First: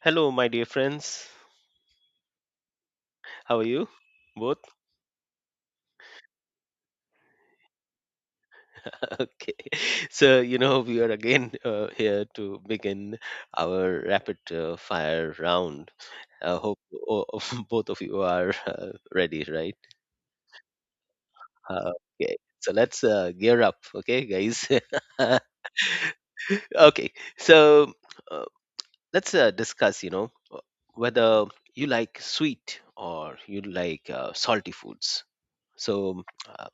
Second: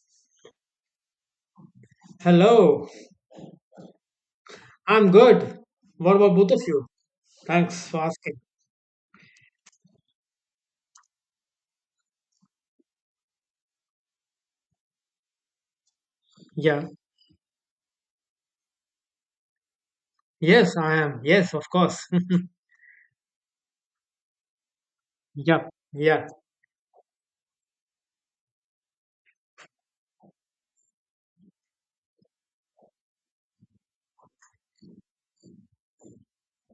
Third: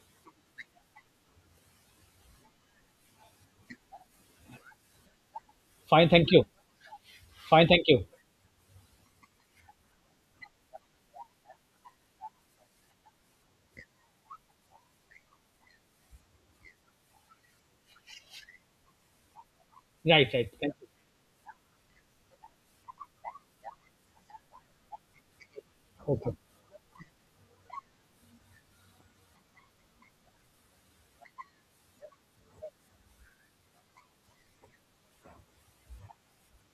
Hello, my dear friends. Hello, How are you? Both? I'm good. Fine, What thank about you. both of you? Fine, thank Thanks for you. asking. Okay. So we are again here to begin our rapid fire round. I hope Yeah. o- both of you are ready, right? Right, right. Thank Yes, you. I am. Yes, of Uh, course. okay. So let's gear up, okay, guys? yeah. Yeah. Okay. Okay. So uh, let's discuss, whether you like sweet or you like salty foods. So,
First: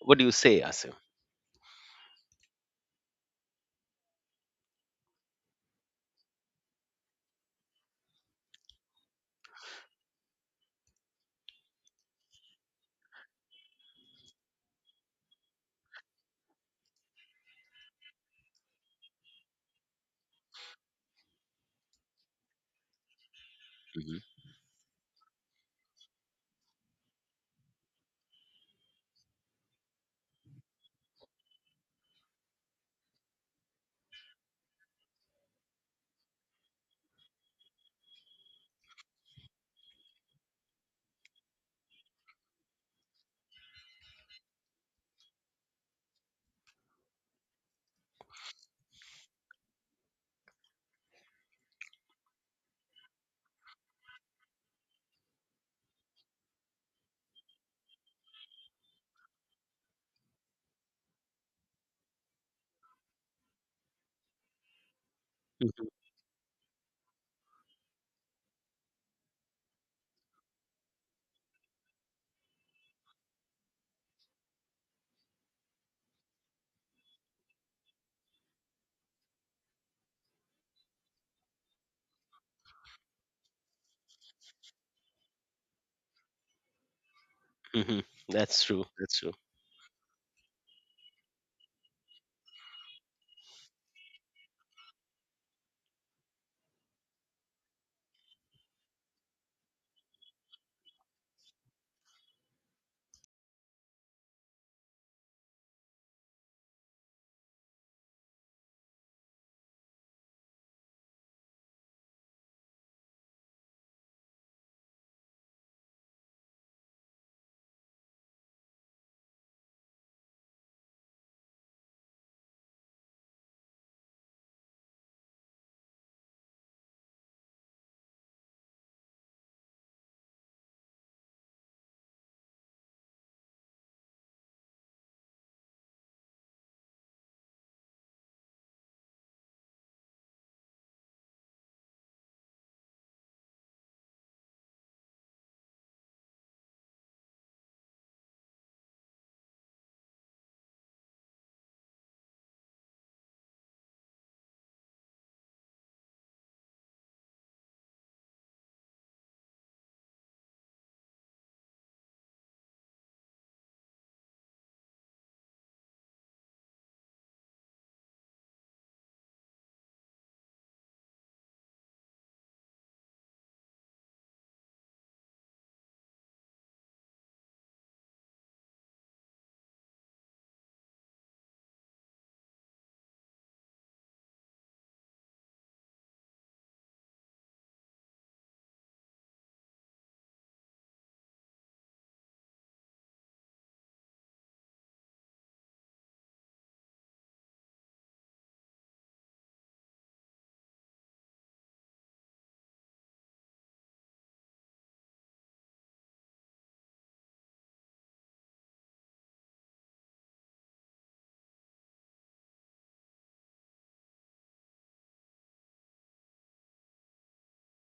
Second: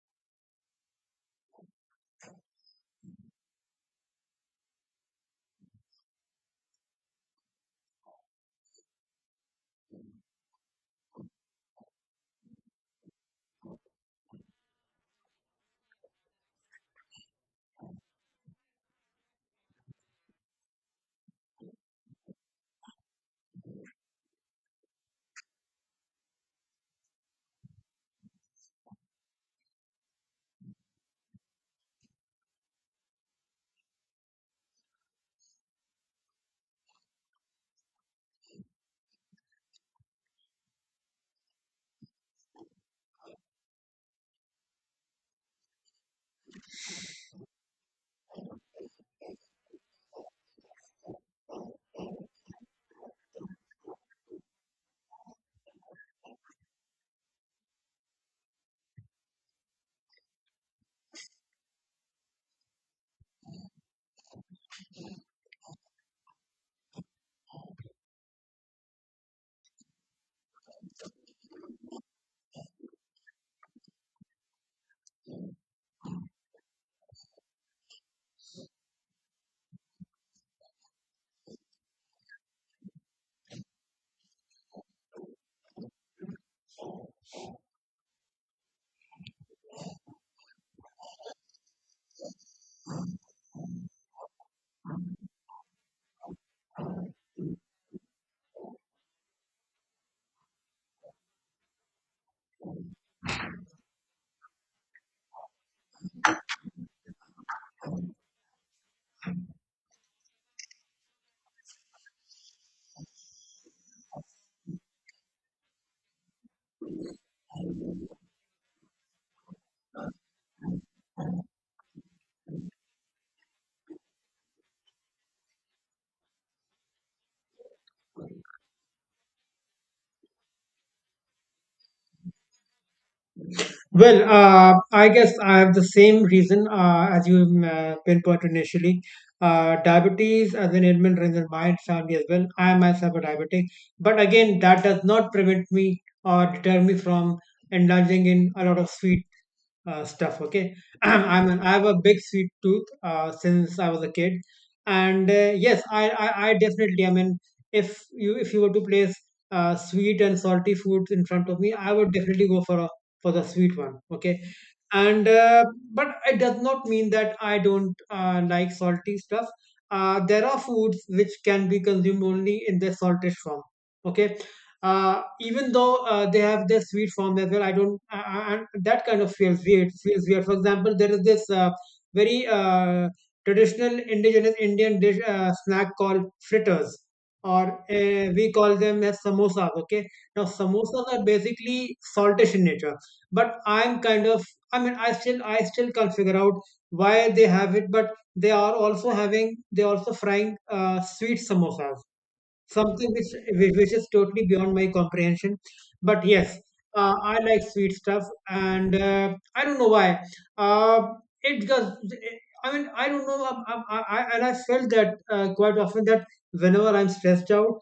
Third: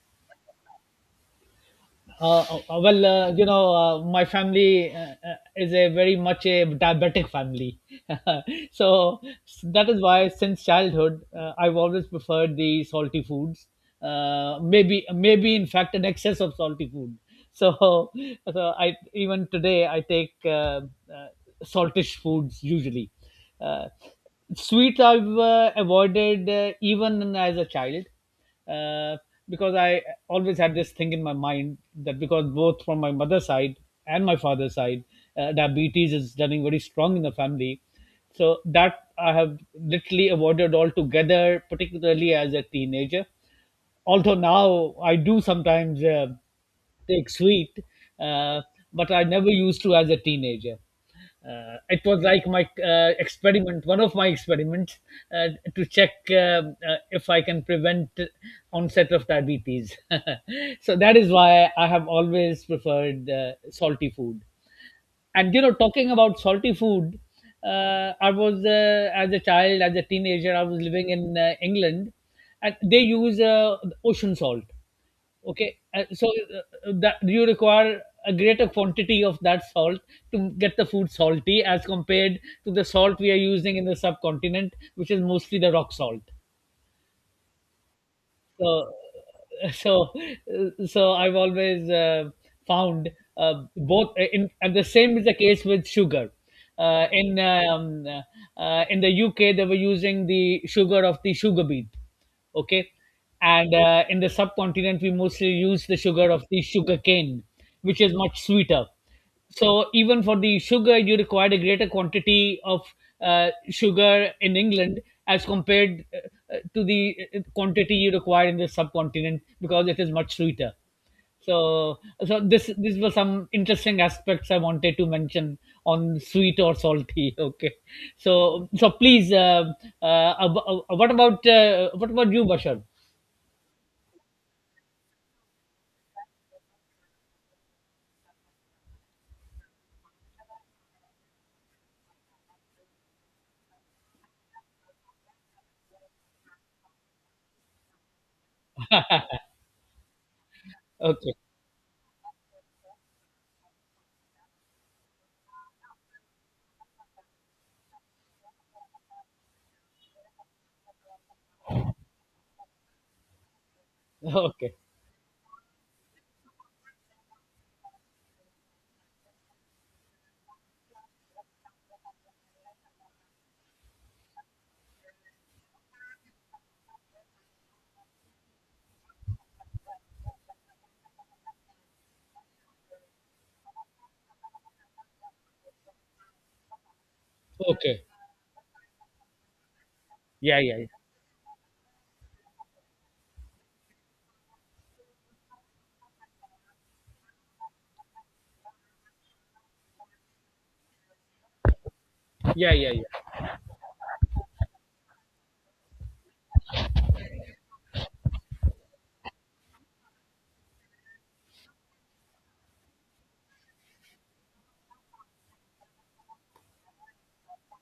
what do you say, Asim? My family is a very much a diabetic family, so that is why since childhood I've always preferred the salty foods. Maybe, maybe in fact, an excess of salty food. So, so, I even today I take uh, uh, saltish foods usually. Uh, Sweets I've avoided even as a child, uh, because I always had this thing in my mind that because both from my mother's side and my father's side, diabetes is running very strong in the family. So that I have literally avoided altogether, particularly as a teenager, although now I do sometimes take sweet, uh, but I never used to as a teenager. It was like my experiment, one of my experiments, uh, to check if I can prevent onset of diabetes. So that is why I have always preferred salty food, and you know Mhm. talking about salty food, I was, as a child, as a teenager I was living in England, and they use ocean salt. Okay, so that you require a greater quantity of that salt to get the food salty as compared to the salt we are using in the subcontinent, which is mostly the rock salt. Hmm. That's true. So, That's true. so, so I've always found both. In and the same is the case with sugar. Uh, in um, in the UK, they were using the sugar of the sugar beet. Okay, and in the subcontinent, we mostly use the sugar of the sugar cane, which is much sweeter. So even for the sugar, you required a greater quantity of sugar in England as compared to the quantity you require in the subcontinent because it is much sweeter. So, so this these were some interesting aspects I wanted to mention on sweet or salty. Okay, so please, what about, what about you, Bashar? Well, I guess I have the same reason as you pinpointed initially. Diabetes as an ailment runs in my family as well. I am myself a diabetic, but again, that does not prevent me or deter me from indulging in a lot of sweet stuff. Okay, Okay, I have a big sweet tooth since I was a kid, and yes, I definitely. I mean, if you were to place sweet and salty foods in front of me, I would definitely go for the sweet one. Okay, okay, and but it does not mean that I don't like salty stuff. There are foods which can be consumed only in their salted form. Okay, even though they have their sweet form as well I don't I- that kind of feels weird. For example, there is this very traditional indigenous Indian dish, snack called fritters, or okay. We call them as samosas. Okay, now Yeah, yeah, samosas are basically saltish in nature, but I'm kind of, I mean, I still can't figure out why they have it, but they are also having, they also frying sweet samosas, yeah, yeah, something which is totally beyond my comprehension. But yes, I like sweet stuff, and I don't know why. uh, it just, I mean, I don't know. And I felt that quite often, that whenever I'm stressed out,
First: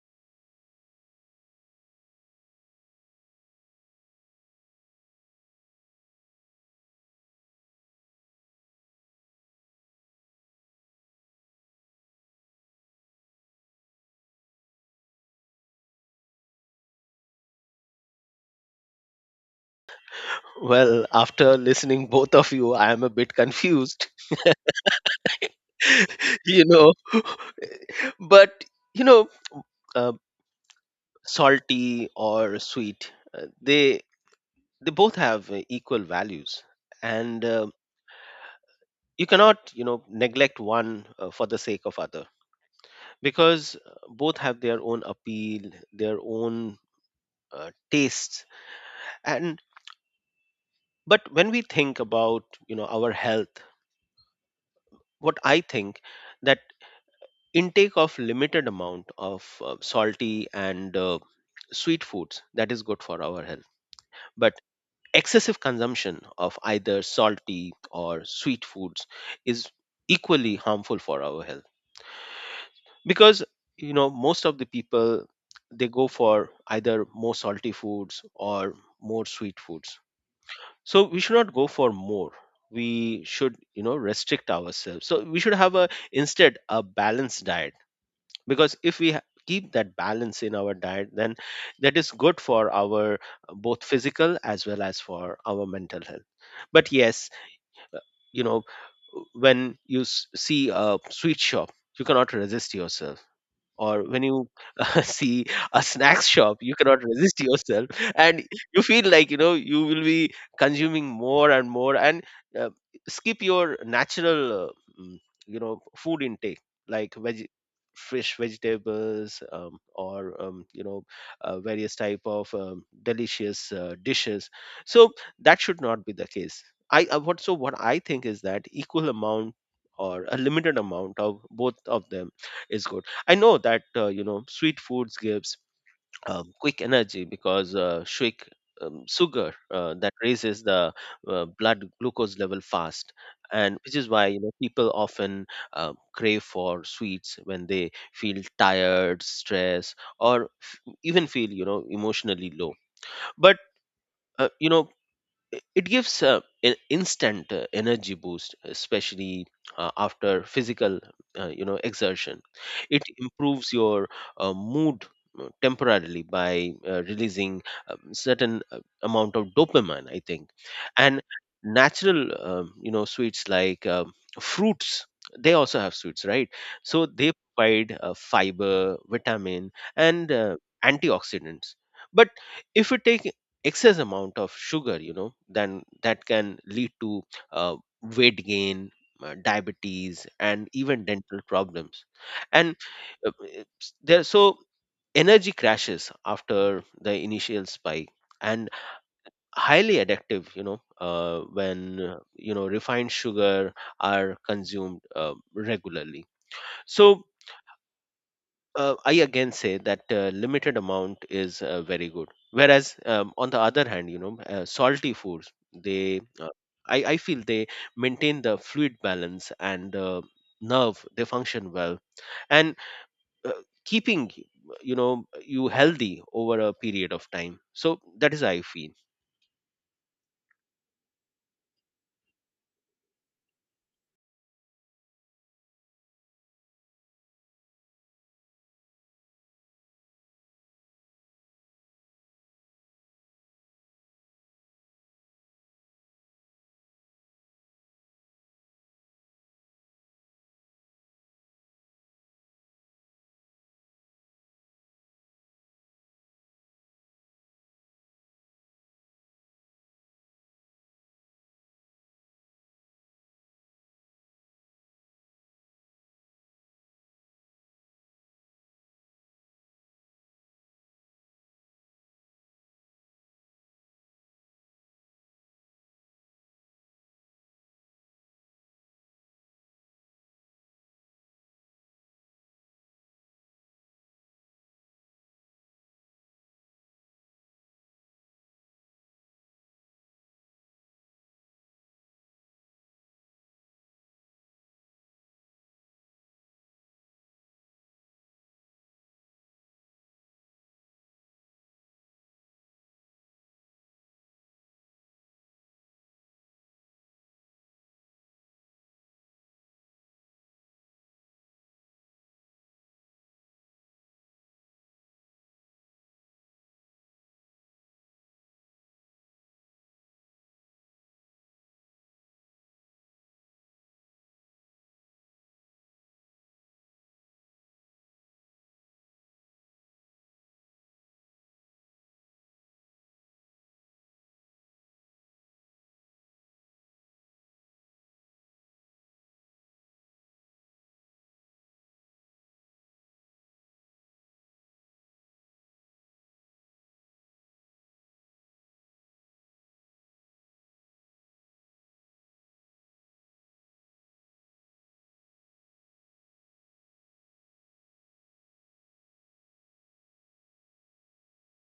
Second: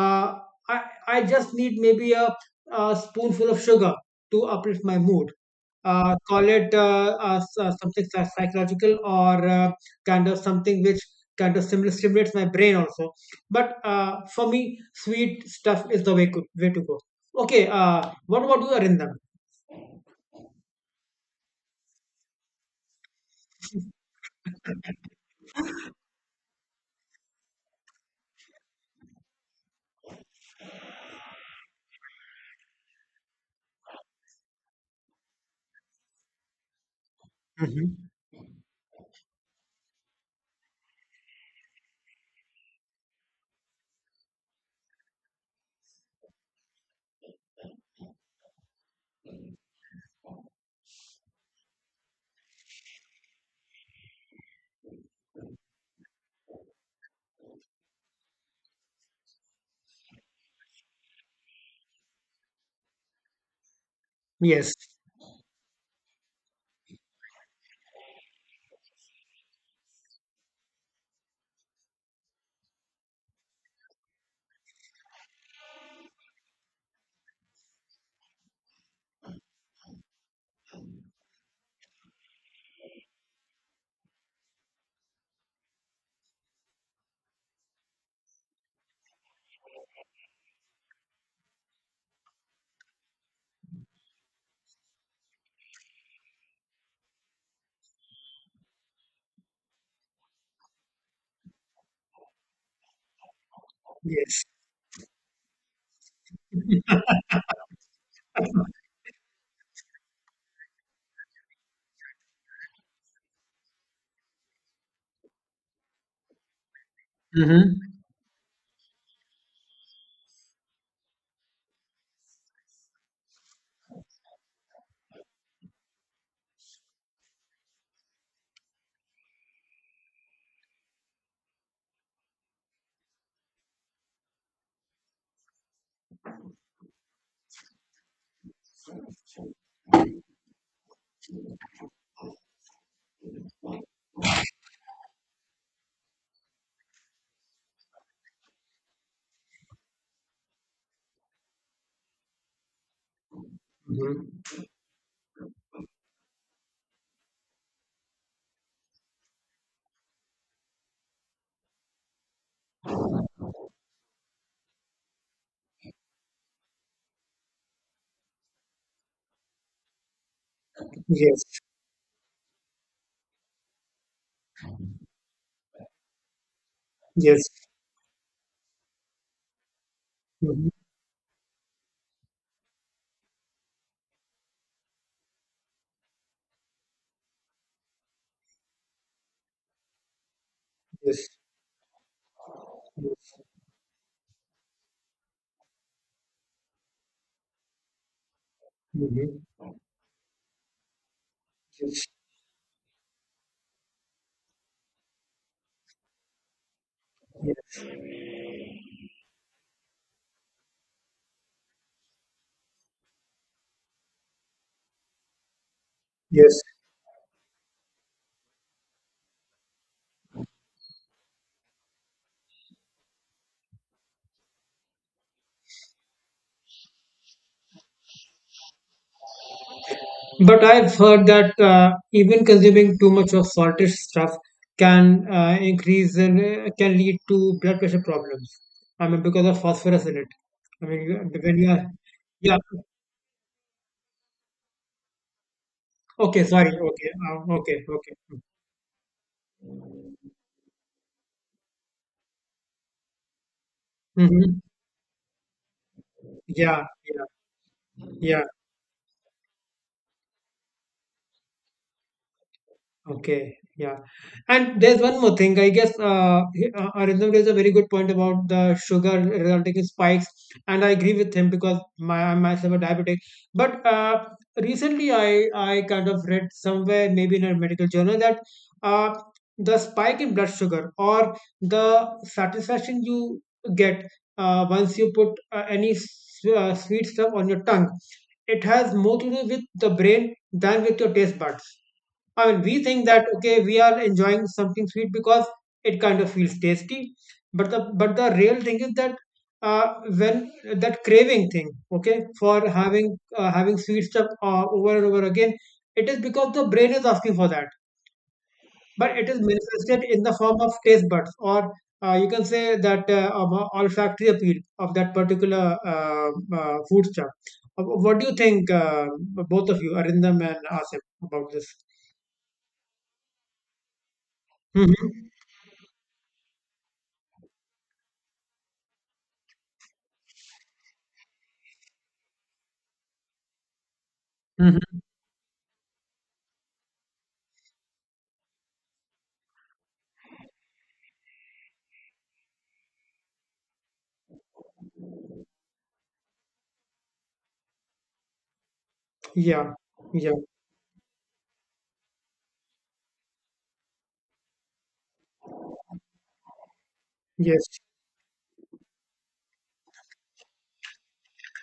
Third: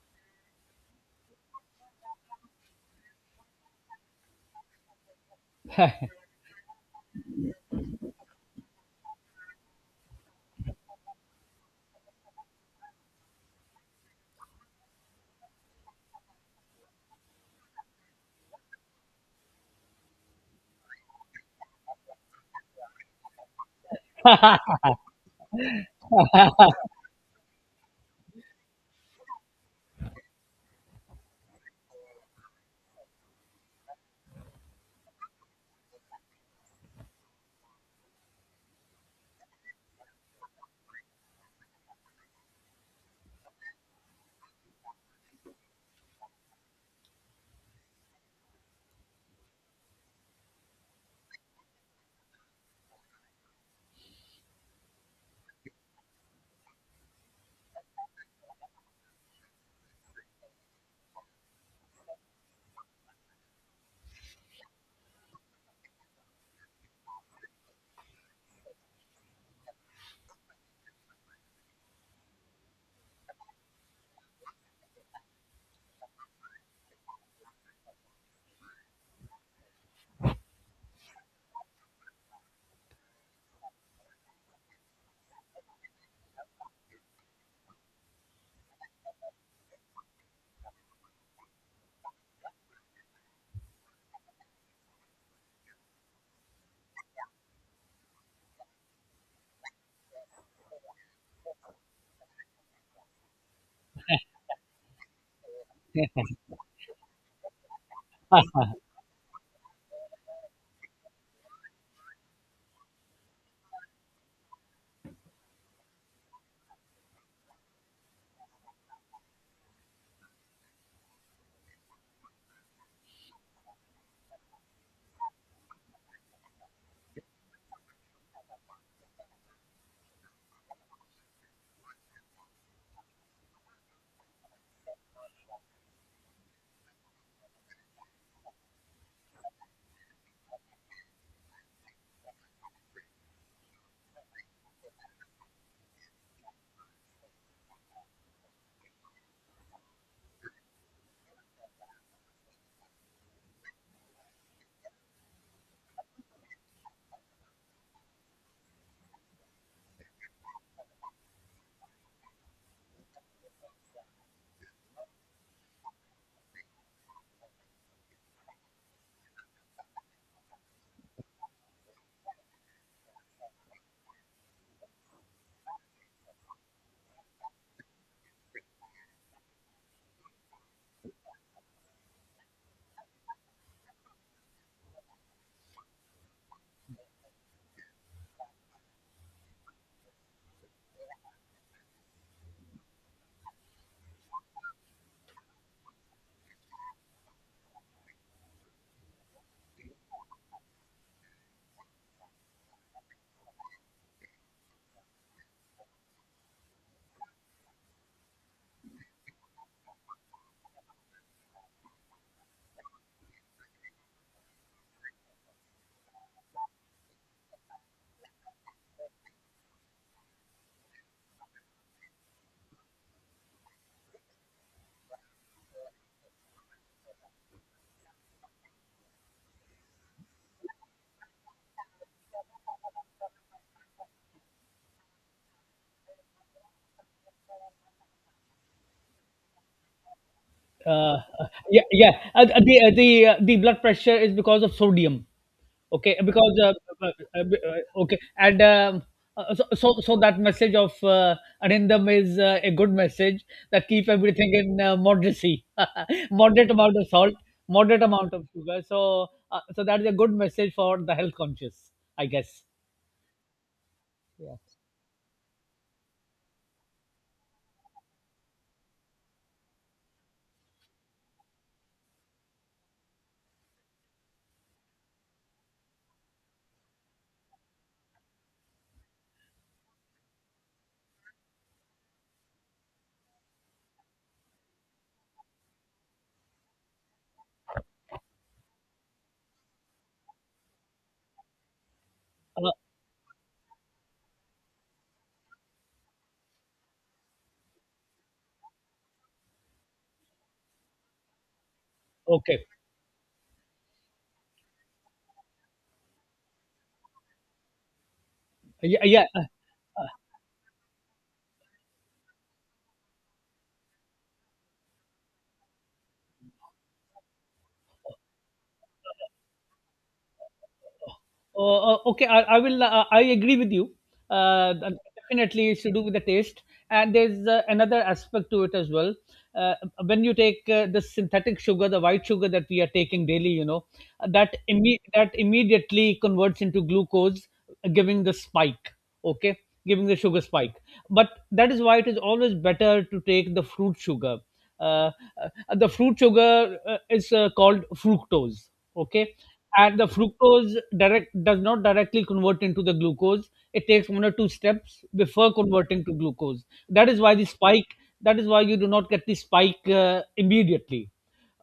uh, I, I just need maybe a spoonful of sugar to uplift my mood. yeah, Call it something psychological, or kind of something which kind of stimulates my brain also. But for me, sweet stuff is the way to go. Okay, what about you, Arindam? Well, after listening both of you, I am a bit confused. you know. But you know, uh, salty or sweet, they both have equal values, and Hmm you cannot, you know, neglect one for the sake of other, because both have their own appeal, their own tastes, and but when we think about, you know, our health, what I think that intake of limited amount of salty and sweet foods, that is good for our health, but Yes. excessive consumption of either salty or sweet foods is equally harmful for our health, because, you know, most of the people, they go for either more salty foods or more sweet foods, so we should not go for more, we should, you know, restrict ourselves, so we should have a, instead, a balanced diet, because if we keep that balance in our diet, then that is good for our both physical as well as for our mental health. But yes, you know, when you see a sweet shop, you cannot resist yourself, or when Yes. you see a snacks shop, you cannot resist yourself, yeah. and you feel like, you know, you will be consuming more and more, and uh, skip your natural you know, food intake, like veg, hmm fresh vegetables, or you know, various type of delicious dishes. So that should not be the case. I uh, what so what i think is that equal amount or a limited amount of both of them is good. I know that, you know, sweet foods gives quick energy, because shake sugar, that raises the blood glucose level fast, and which is why, you know, people often crave for sweets when they feel tired, stressed, or even feel, you know, emotionally low. But hmm you know, it gives an instant energy boost, especially after physical you know, exertion. It improves your mood temporarily by releasing certain amount of dopamine, I think. And Yes. natural, you know, sweets like fruits, they also have sweets, right? So they Yes. provide fiber, vitamin, and hmm antioxidants. But if we take excess amount of sugar, you know, then that can lead to uh, weight gain, diabetes, and even Yes. dental problems, and Yes. it's- there so energy crashes after the initial spike, and hmm highly addictive, you know, when, Yes. You know, refined sugar are consumed regularly. So Yes. I again say that limited amount is very good. Whereas, on the other hand, you know, salty foods, they uh, Yes. I, I feel they maintain the fluid balance, and nerve. They function well, and uh, keeping, you know, you healthy over a period of time. So that is how I feel. But I've heard that even consuming too much of salted stuff can can lead to blood pressure problems. I mean, because of phosphorus in it. I mean, uh, you- when you yeah are, yeah uh, yeah, the the blood pressure is because of sodium. Okay, okay, because sorry, okay, uh, okay, okay. okay. And so, that message of Anindam is a good message, that keep everything hmm in moderacy. Moderate Yeah, amount of salt, yeah, moderate amount yeah. of sugar, so that is a good message for the health conscious, I guess. Okay, yeah. Yeah. And there's one more thing. I guess Arindam raised a very good point about the sugar resulting in spikes, and I agree with him because my I myself a diabetic. But recently, I kind of read somewhere, maybe in a medical journal, that uh, the spike in blood sugar, or the satisfaction you get once you put sweet stuff on your tongue, it has more to do with the brain than with your taste buds. I mean, uh, we think that okay, we are enjoying something sweet because it kind of feels tasty, but the real thing is that when that craving thing, okay, okay. for having sweet stuff over and over again, it is because the brain is asking for that, Yeah, but yeah. it is manifested in the form of taste buds, or you can say that of a olfactory appeal of that particular food stuff. What do you think, both of you, Arindam and Asim, about this? Okay, I will. I agree with you. Uh, Hmm th- Definitely, it's to do with the taste, and there's another aspect to it as well. Uh, when you take the synthetic sugar, the white sugar that we are taking daily, you know, that immediately converts into glucose, giving the spike. Okay, giving the sugar spike. But that is why it is always better to take the fruit sugar, uh, uh, the fruit sugar is called fructose. Okay, Yeah, and the yeah, fructose direct does not directly convert into the glucose. It takes one or two steps before converting to glucose. That is why the yes, spike, that is why you do not get the spike immediately.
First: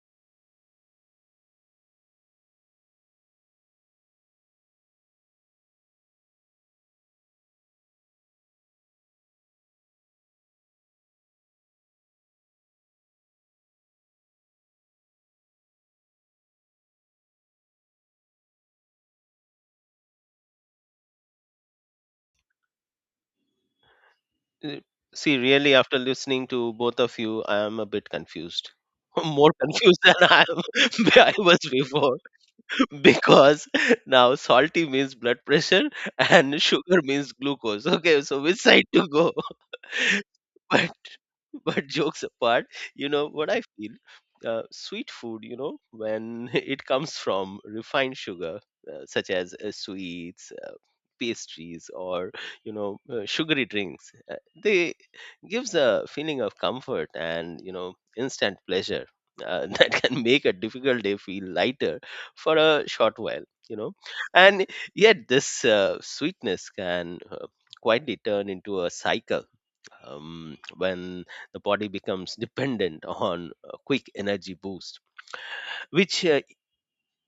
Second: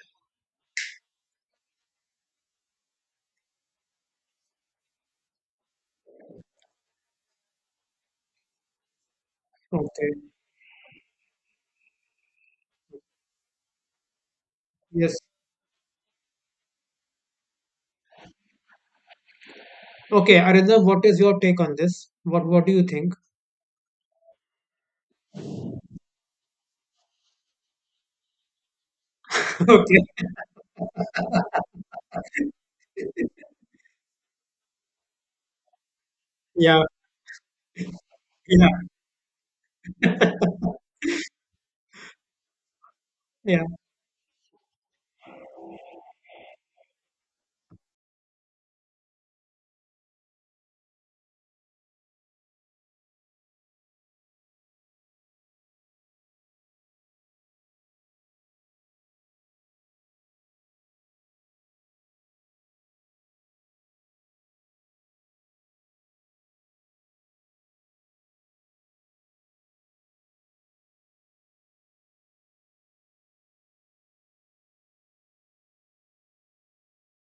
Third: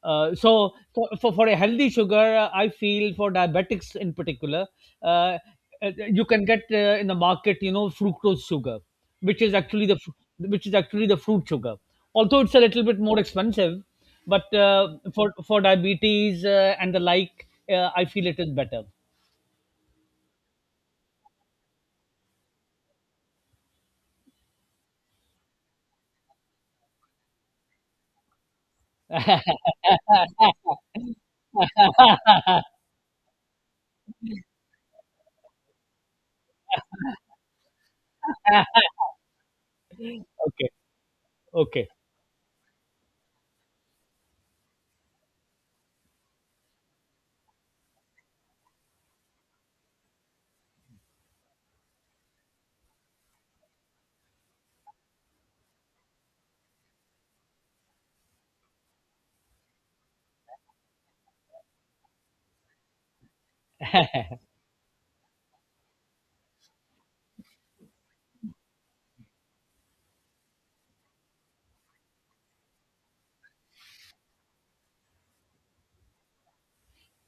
So for a healthy sugar, I feel for diabetics in particular, uh, you can get in the market, you know, fructose sugar, which is actually the okay, fr- which is actually the fruit sugar. Although it's a little bit more expensive, but yes. For diabetes and the like, I feel it is better. Okay, Arindam, what is your take on this? What do you think? Uh, See, really, after listening to both of you, I am a bit confused. More Okay. confused than I was before because now salty means blood pressure, and Yeah, sugar means glucose. Okay, so which yeah, side to go? Okay, but but okay. jokes apart, you know what I yeah. feel, sweet food, you know, when it comes from refined sugar, such as sweets, pastries, or you know, sugary drinks, they gives a feeling of comfort and, you know, instant pleasure, that can make a difficult day feel lighter for a short while, you know, and yet this sweetness can quietly turn into a cycle, when the body becomes dependent on a quick energy boost, which,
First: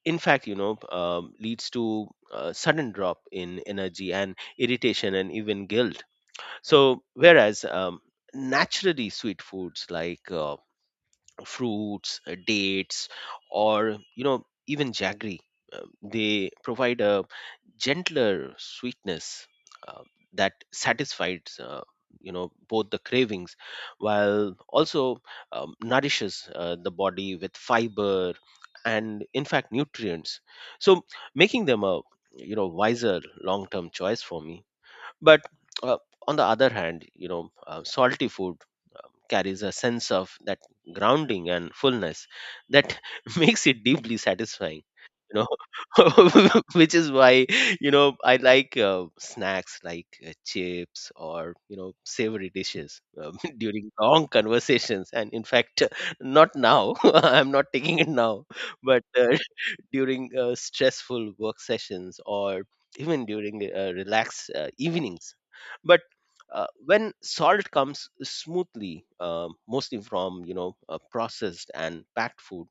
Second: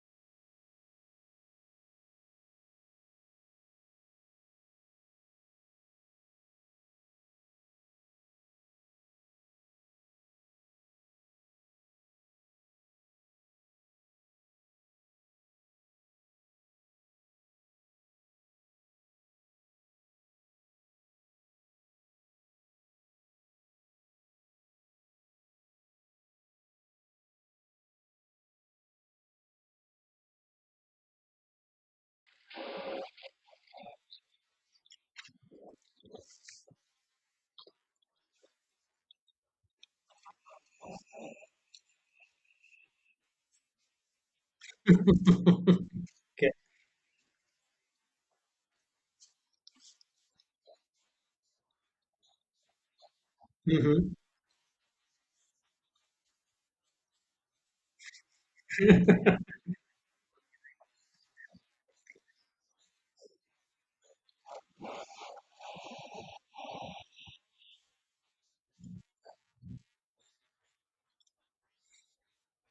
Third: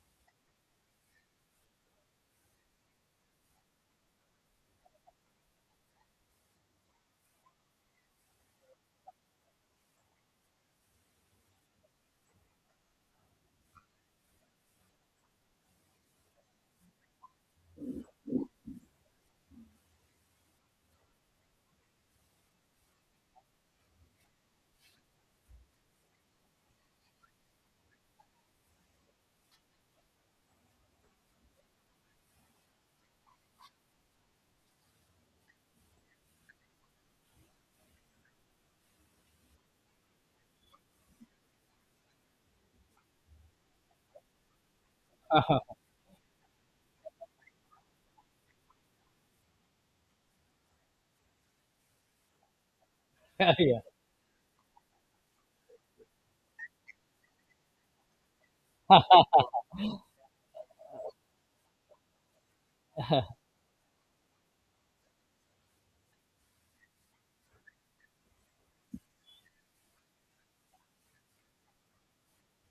in fact, you know, leads to a sudden drop in energy and irritation and even guilt. So whereas, naturally sweet foods like, fruits, dates, or you know, even jaggery. They provide a gentler sweetness uh, that satisfies, you know, both the cravings, while also nourishes the body with fiber and, in fact, nutrients, so making them a, you know, wiser long term choice for me. But uh, on the other hand, you know, salty food carries a sense of that grounding and fullness that makes it deeply satisfying. You Uh-huh. Okay. know, which is why, you know, I like snacks like chips, or you know, savory dishes, Yeah. during hmm long conversations. And in fact, not now. I'm not taking it now, but during stressful work sessions, or even during relaxed evenings. But when salt comes smoothly, mostly from, you know, processed and packed food,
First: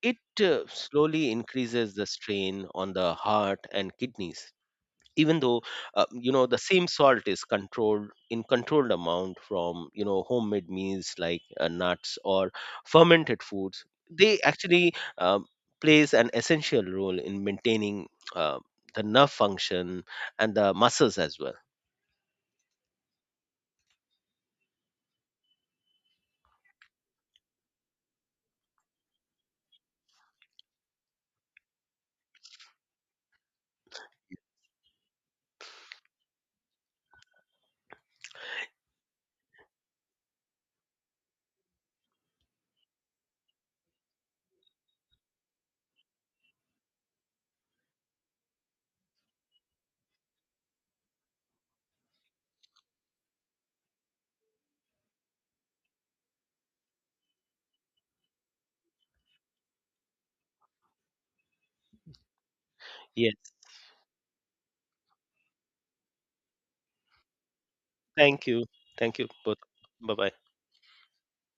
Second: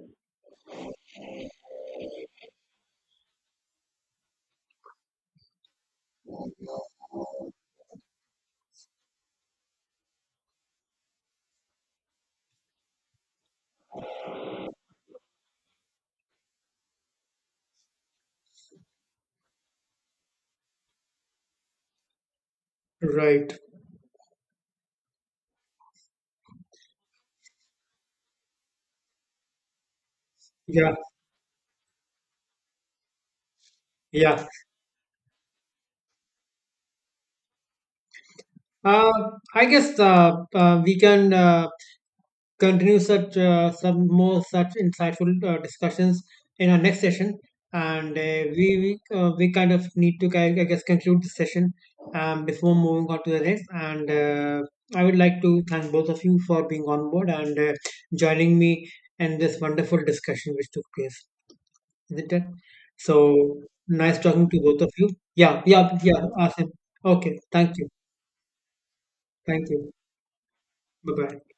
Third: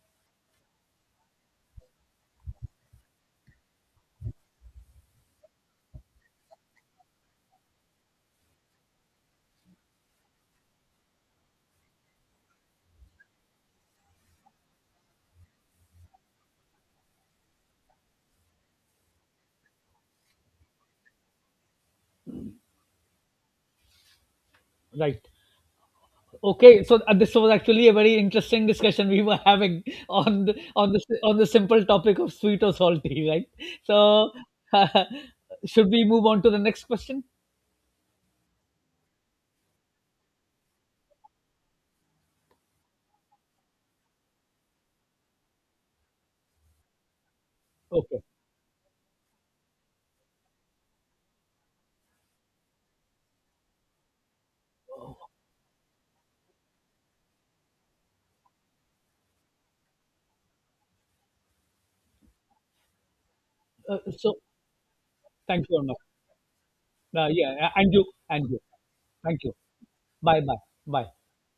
it slowly increases the strain on the heart and kidneys, even though you know, the same salt is controlled, in controlled amount from, you know, homemade meals like nuts or fermented foods, they actually plays an essential role in maintaining uh, the nerve function and the muscles as well. Right. Right. Okay, so this was actually a very interesting discussion we were having on the on Yeah, the on the simple topic of sweet or salty, right? So, yeah. should we move on to the next question? Uh, I guess we can continue such some more such insightful discussions in our next session. And Okay. We kind of need to, I guess, conclude this session before moving on to the next. And I would like to thank both of you for being on board and joining me in this wonderful discussion which took place, isn't it? So Yes. Nice So, talking to both of you. Yeah, thank you, yeah, Arnab. yeah. Awesome. Okay. Yeah, Thank you. and you, and Thank you. you. Thank you Thank you. both. Thank you. Bye bye. Bye, bye, bye. Bye bye.